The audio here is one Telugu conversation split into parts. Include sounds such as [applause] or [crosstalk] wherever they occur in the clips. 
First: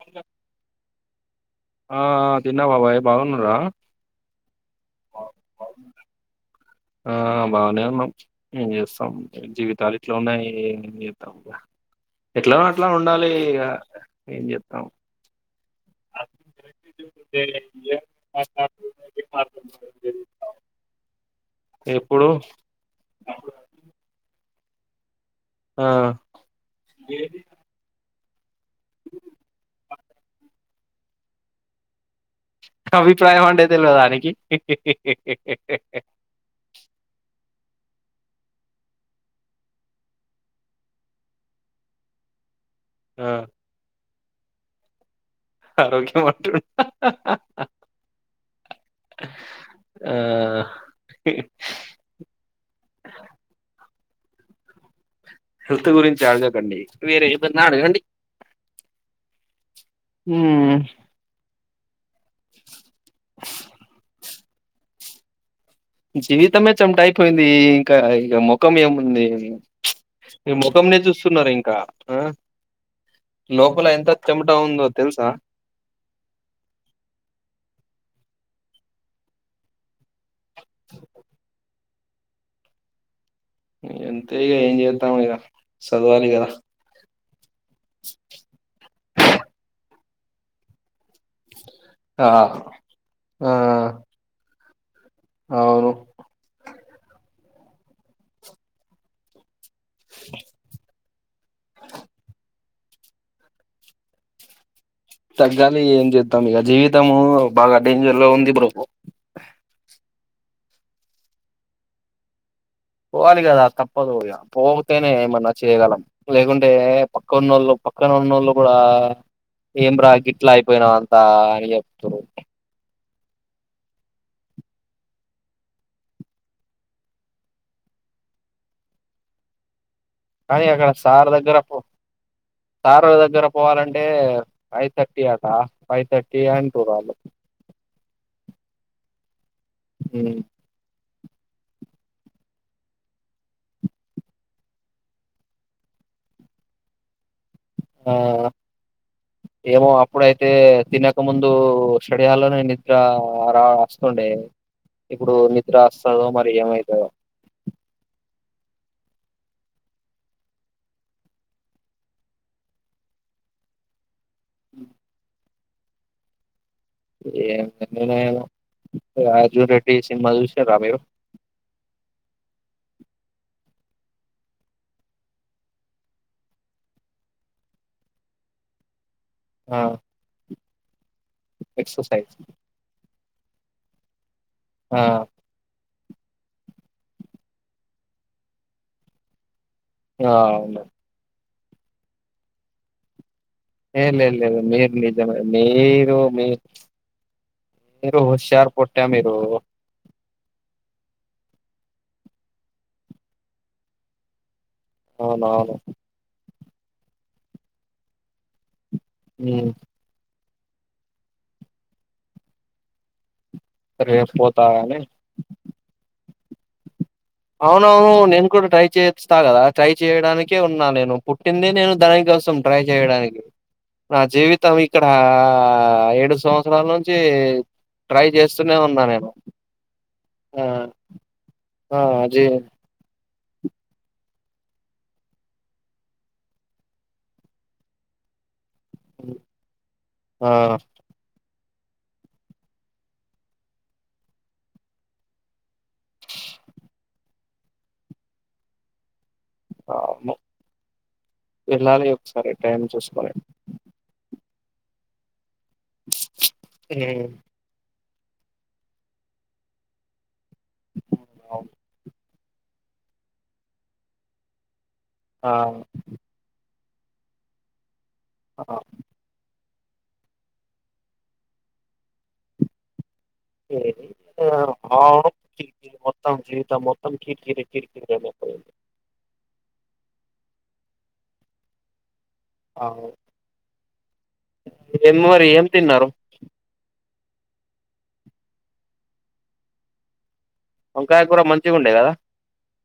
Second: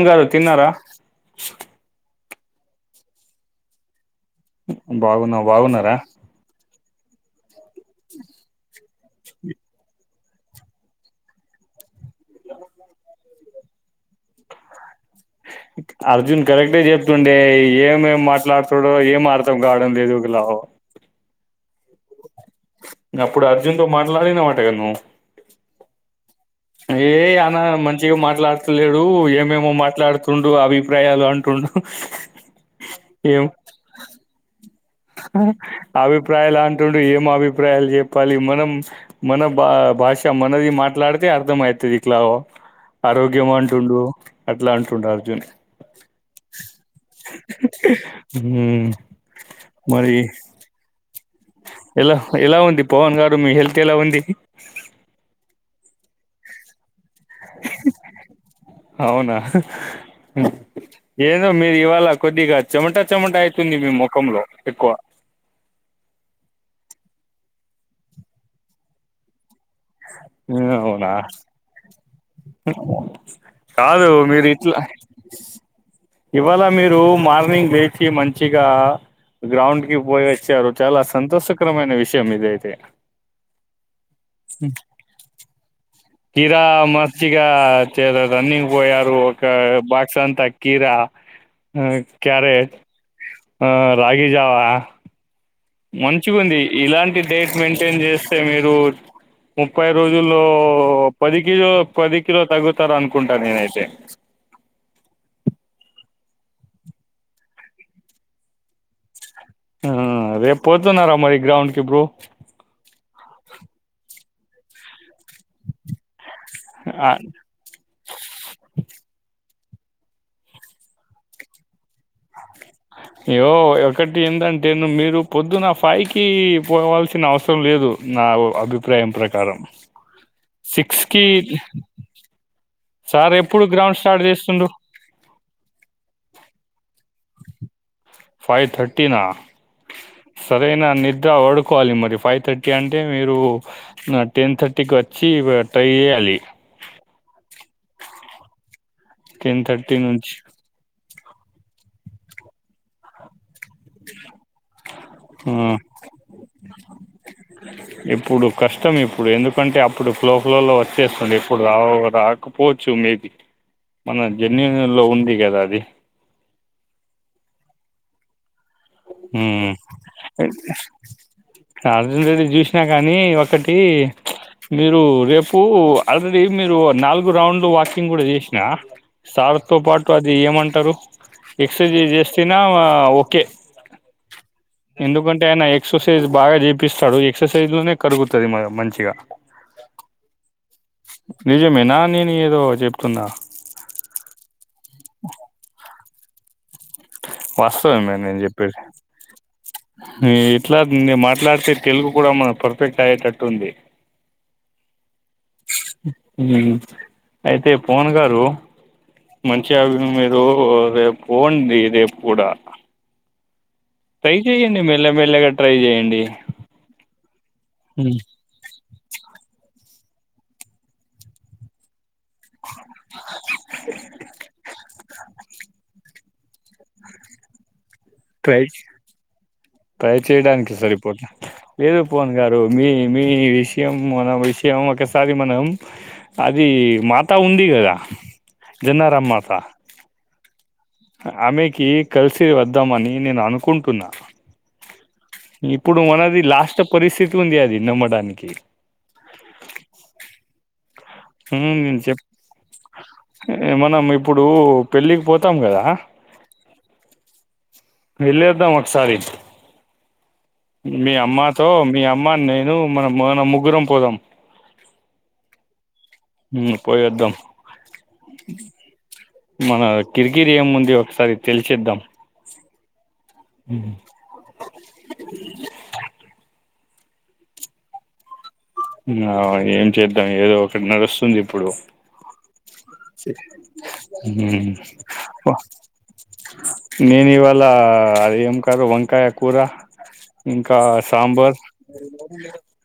ఇ [unintelligible] తిన్నారా ఆ తిన్నా బాబాయ్ బాగున్నార బాగున్నా బాగున్నారా ఆ బాగానే ఉన్నాం ఏం చేస్తాం జీవితాలు ఇట్లా ఉన్నాయి ఏం చేస్తాం ఇక ఎట్లా అట్లా ఉండాలి ఇక ఏం చేస్తాం అర్జున్ కరెక్టే చెప్తుండే ఏమేం మాట్లాడుతాడో ఏం అర్థం కావడం ఏదు ఒకలా అ అప్పుడు అర్జున్ తో మాట్లాడిన వా అను ఆ ఏ అనా మ మంచి గా మాట్లాడు లేడు ఏమేమో మాట్లాడు తుండు అభిప్రాయాలు అంటుండు అభిప్రాయం అంటే తెల్వదా నికి అభిప్రాయ లా అంటుం ఏం అభిప్రా అభిప్రాయాలు చెప్పాలి మనం మన బా భాష మనది మాట్లాడితే అర్థంమవుతుంది ఇట్లా ఆ ఆరోగ్యమం అంట్టుండు అట్లా అంటుండడు అర్జున్ ఆరోగ్యం ఉంట ఉమ్, మరి ఎలా ఎలా ఉంది పవన్ గారు మీ హెల్త్ ఎలా ఉంది ఇ హెల్త్ గురించి అడజకండి వేరే ఏన్నాడుండి ఏద మీరు ఇవాళ కొద్దిగా చెమట చెమట అవుతుంది మీ ముఖంలో ఎక్కువ జీవితమే చమట అయిపోయింది ఇంకా ఇక ముఖం ఏముంది మీ ముఖంనే అవునా చూస్తున్నారు ఇంకా ఆ లోపల కాదు ఎంత మీరు చెమటా ఇట్లా ఉందో తెలుసా ఇవాళ మీరు మార్నింగ్ లేేచి మంచిగా గ్రౌండ్ కి పోయ సారు చాలా సంతోషకరమైన విషయం విషం ఇది అయితే ఎంతేగ ఏం చేతాము ఇగ చదవాలి కదా కీరా మ రన్నింగ్ పోయ ఒకే బాక్స్ అంతా కీరా ఆ క్యారెట్ ఆ రాగి జావా అవును మంచిగుంది ఇలాంటి డేట్ మెయింటైన్ చేస్తే మీరు ముప్పై రోజుల్లో పది కిలో పది కిలో తగగు వస్తారు అనుకుంటా నేనైతే తగ్గాలి ఏం చేద్దాం ఇక జీవితము బాగా డేంజర్ లో ఉంది బ్రో రేపు పోత నా రా మారి గ్రౌండ్ క బ్రూ పోవాలి కదా తప్పదు పో పోతేనే ఏమన్నా చేయగలం లేకుంటే ఆ పక్క ఉన్నోళ్ళు పక్కన ఉన్నోళ్ళు కూడా ఏం రా గిట్లా అయిపోయినావు అంతా అని చెప్తురు అయ్యో ఒకటి ఏంటంటే ను్ మీరు పొద్దు నా ఫయికి పోవాల్సిన అవసరం లేదు నా అభిప్రాయం ప్రకారం కానీ అక్కడ సిక్స్ కి సార్ దగ్గర పో సార్ దగ్గర ఎప్పుడు గ్రౌండ్ పోవాలంటే స్టార్ట్ చేస్తుండు ఫైవ్ థర్టీ అక్క ఫైవ్ థర్టీ అంటూ వాళ్ళు ఫైవ్ థర్టీనా సరేనా నద్ద వాడుకోవాలి మరి ఫైవ్ థర్టీ అంటే మీరు టెన్ థర్టీకి వచ్చి ట్రై చేయాలి ఆ టెన్ ఏమో థర్టీ నుంచి అప్పుడైతే తినకముందు చడ అలనేే నిద్రా రా వస్తుండే ఇప్పుడు ఆ నిద్ర వస్తదో మరి ఏమైతుందో ఇప్పుడు కష్టం ఇప్పుడు ఎందుకంటే అప్పుడు ఫ్లో ఫ్లోలో వచ్చేస్తుండే ఎప్పుడు రా రాకపోవచ్చు మేది మన జన్యన్ లో ఉంది కదా అది అే ఏ మీరు అర్జుది జష్ నా కానీ ఒకటి మీరు రేపు ఆల్రెడీ మీరు నాలుగు రౌండ్లు వాకింగ్ కూడా చేసిన ఆ సార్తో పాటు అది ఏమంటారు ఎక్సర్జైజ్ ఎక్సర్సైజ్ చేసిన ఓకే ఆ ఎందుకుంటేనా ఎక్సర్సైజ్ బాగా చేపిస్తాడు ఎక్సర్సైజ్ లోనే కరుగుతుంది మ మంచిగా అ అవును నిజమేనా నేను ఏదో చెప్పుకుందా ఇ లే ఇల్ ఇ మీ నిజ న ఇ మీ వాస్తవమే మీరు మరి హుష్యారు పట్టా మీరు ఎట్లా మాట్లాడితే తెలుగు కూడా మన పర్ఫెక్ట్ అయ్యేటట్టు ఉంది అవున అవును హ అయితే పోన్ గారు మంచి ఆ ఓహూ రేపు పోండి రేపు కుడా రేపు ట్రై పోతా చెయండి అని మెల్లెమెల్లగా ట్రై చేయండి అవునవును హ్మ్ నేన్ కూడా ట్రై చేయిస్తాగదా ట్రై చేయడానికే ఉన్నా నేను పుట్టింది నేను దాని కోసం ట్రై చేయడానికి నా జీవితం ఇక్కడ ఏడు సంవత్సరాల నుంచి ట్రై చేస్తూనే ఉన్నా నేను ట్రై ఆ చేయడానికి సర్ ఆ పోలా పోన్ జీ గారు మీ మీ ఈ విషయం మన విషయం ఒకసారి మనం అది మాత ఉంది కదా జన్నారమ్ మాత ఆ ఆమెకి కలిసి వద్దామని నేను అనుకుంటున్నా ఇప్పుడు మనది లాస్ట్ పరిస్థితి ఉంది అది నమ్మడానికి పాప్ము ఉమ్, నేను వెళ్ళాలి చెప్ ఒకసారి టైం చూసుకొని నువ్వు పెళ్లికి పో ఊ వెళ్లి వద్దాం ఒకసారి మీ అమ్మతో అవును మీ అమ్మ నేను మనం మనం ముగ్గురం పోదాం ఆ పోయేద్దాం అ మన కిరికిరి ఏముంది ఒకసారి తెలిచేద్దాం ఏమైంది ఒ వావ్ ఇది మోత్తం జీవితం మో వాని కీర్కిరే కీర్కిర మొత్తం అంత అ ఏం చేద్దాం ఏదో ఒకటి నడుస్తుంది ఇప్పుడు అవును ఊ ఏం మరి బా ఏం తిన్నారు నేను ఇవాళ అది ఏం కర్రీ వంకాయ కూర ఇంకా వంకాయ కూర సాంబార్ మంచిగుండే కదా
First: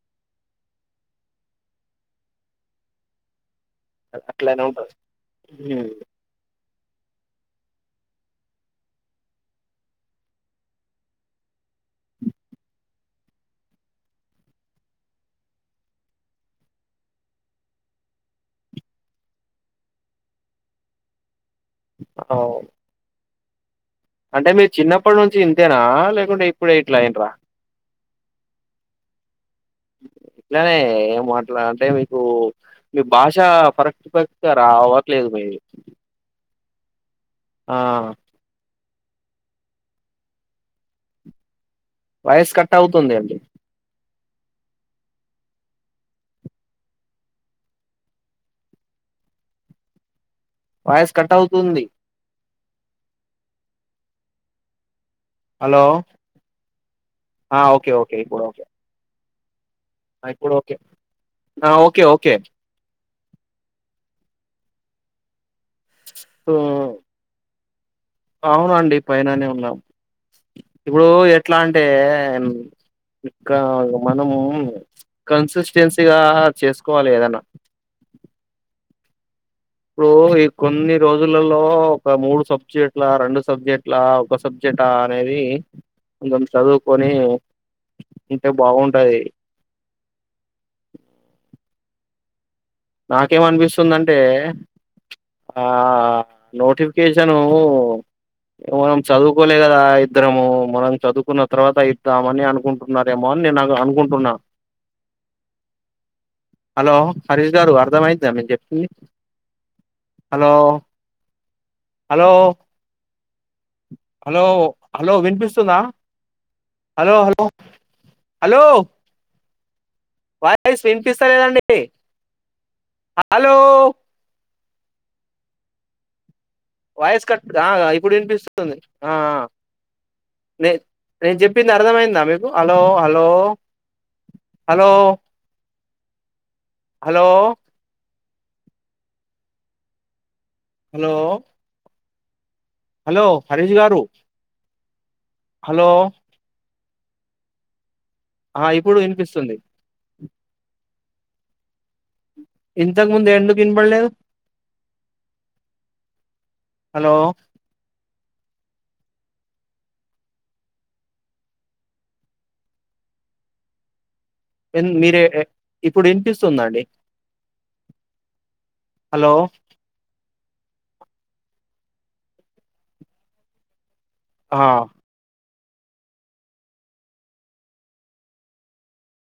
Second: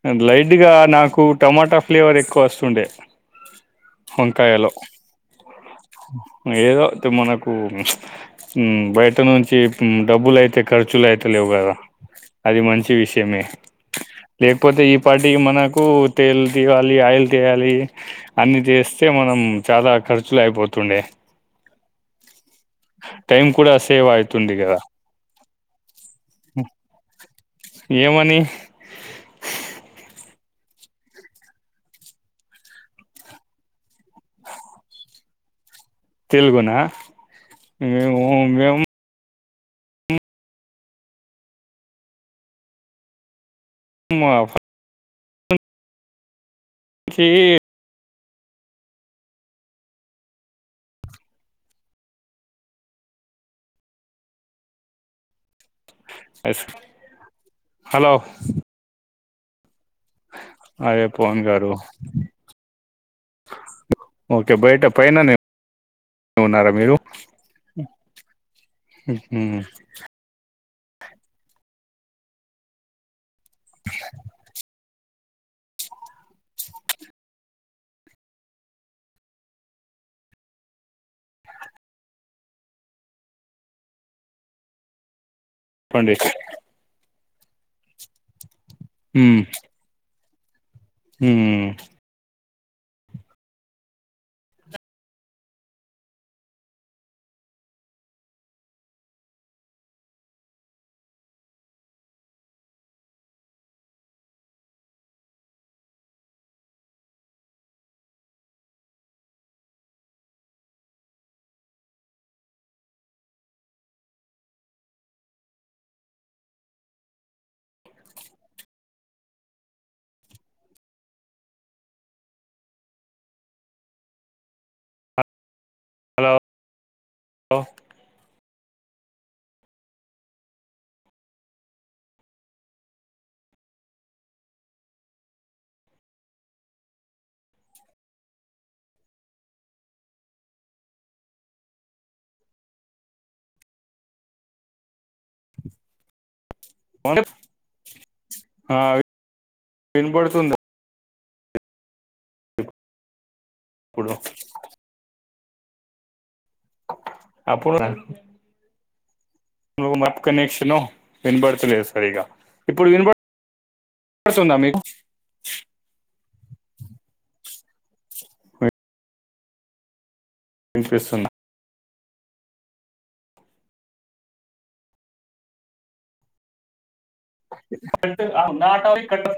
ఆ లైట్ ఆ నాకు టమాటా ఫ్లేవర్ ఎక్కువ వస్తుండే అట్లనే వంకాయలో ఉంటది హ్మ్. ఏదో ఐతే మనకు ప్చ్ ఉ బయట నుంచి ఉమ్ డబ్బులు అయితే ఖర్చులు అయిత లేవు కదా అది మంచి విషయమే లేకపోతే ఈ ప్పటి మనకు తేలు తీయాలి ఆయిల్ తీయాలి అన్ని తీస్తే మనం చాలా ఖర్చులు అయిపోతుండే అవు టైమ్ కూడా అస్ అంటే మీరు చిన్నప్పటి నుంచి ఇంతేనా లేకుంటే ఇప్పుడ ఇట్లయిన్రా ఏమని ఇట్లనే ఏం మాట్లా అంటే మీకు మీ భాష ఫరక్ట్ ఫరక్ట్ రావట్లేదు మీది తెలుగునా ఆ మేము మేము వాయిస్ కట్ అవుతుంది అండి మావ్ చీ వాయిస్ కట్ అవుతుంది హలో ఆ ఓకే హలో ఓకే ఇప్పుడు ఓకే ఇప్పుడు ఓకే అదే పవన్ గారు ఆ ఓకే ఓకే ఓకే బయట పైన నేను సో, ఉన్నారా మీరు అ అవునండి పైననే ఉన్నాం ఇప్పుడు ఎట్లా అంటే ఇకా మనం కన్సిస్టెన్సీగా చేసుకోవాలి ఏదన్నా ఇప్పుడు ఈ కొన్ని రోజులలో ఒక మూడు సబ్జెక్టుల, రెండు సబ్జెక్టులా, ఒక సబ్జెక్టా అనేది. చెప్పండి దన్ చదువుకొని అంటే బాగుంటది హ్మ్ హ్ నాకేమనిపిస్తుందింటే ఆ నోటిఫికేషను మనం చదువుకోలే కదా, ఇద్దరము మనం చదువుకున్న తర్వాత ఇద్దామని అనుకుంటున్నారేమో అని, నేను అనుకుంటున్నా. హరీష్ గారు అర్ధం అయ్యిందా నేను చెప్పింది, హలో హలో హలో హలో వినిపిస్తుందా హలో హలో హలో వాయిస్ వినిపిస్త లేదండి. అలో హలో వాయస్ కట్గా ఆ ఇప్పుడు వినిపిస్తుంద్ ది ఆ నే నేను చెప్పింది అర్థమైందా మీకు hello hello hello hello hello hello Harish గారు హలో [unintelligible] ఆ ఇప్పుడు వినిపిస్తుంది స్తుంది ఇంతక్ ముంద్ ఎంన్ వినపడలేదు అప్పుడు హలో అప్పుడు మప్ కనెక్షను వినబడతలేదు సరిగా ఇప్పుడు వినబడు మీరు ఇప్పుడు వినిపిస్తుందండి హలో విన్పిస్తున్ హా [unintelligible]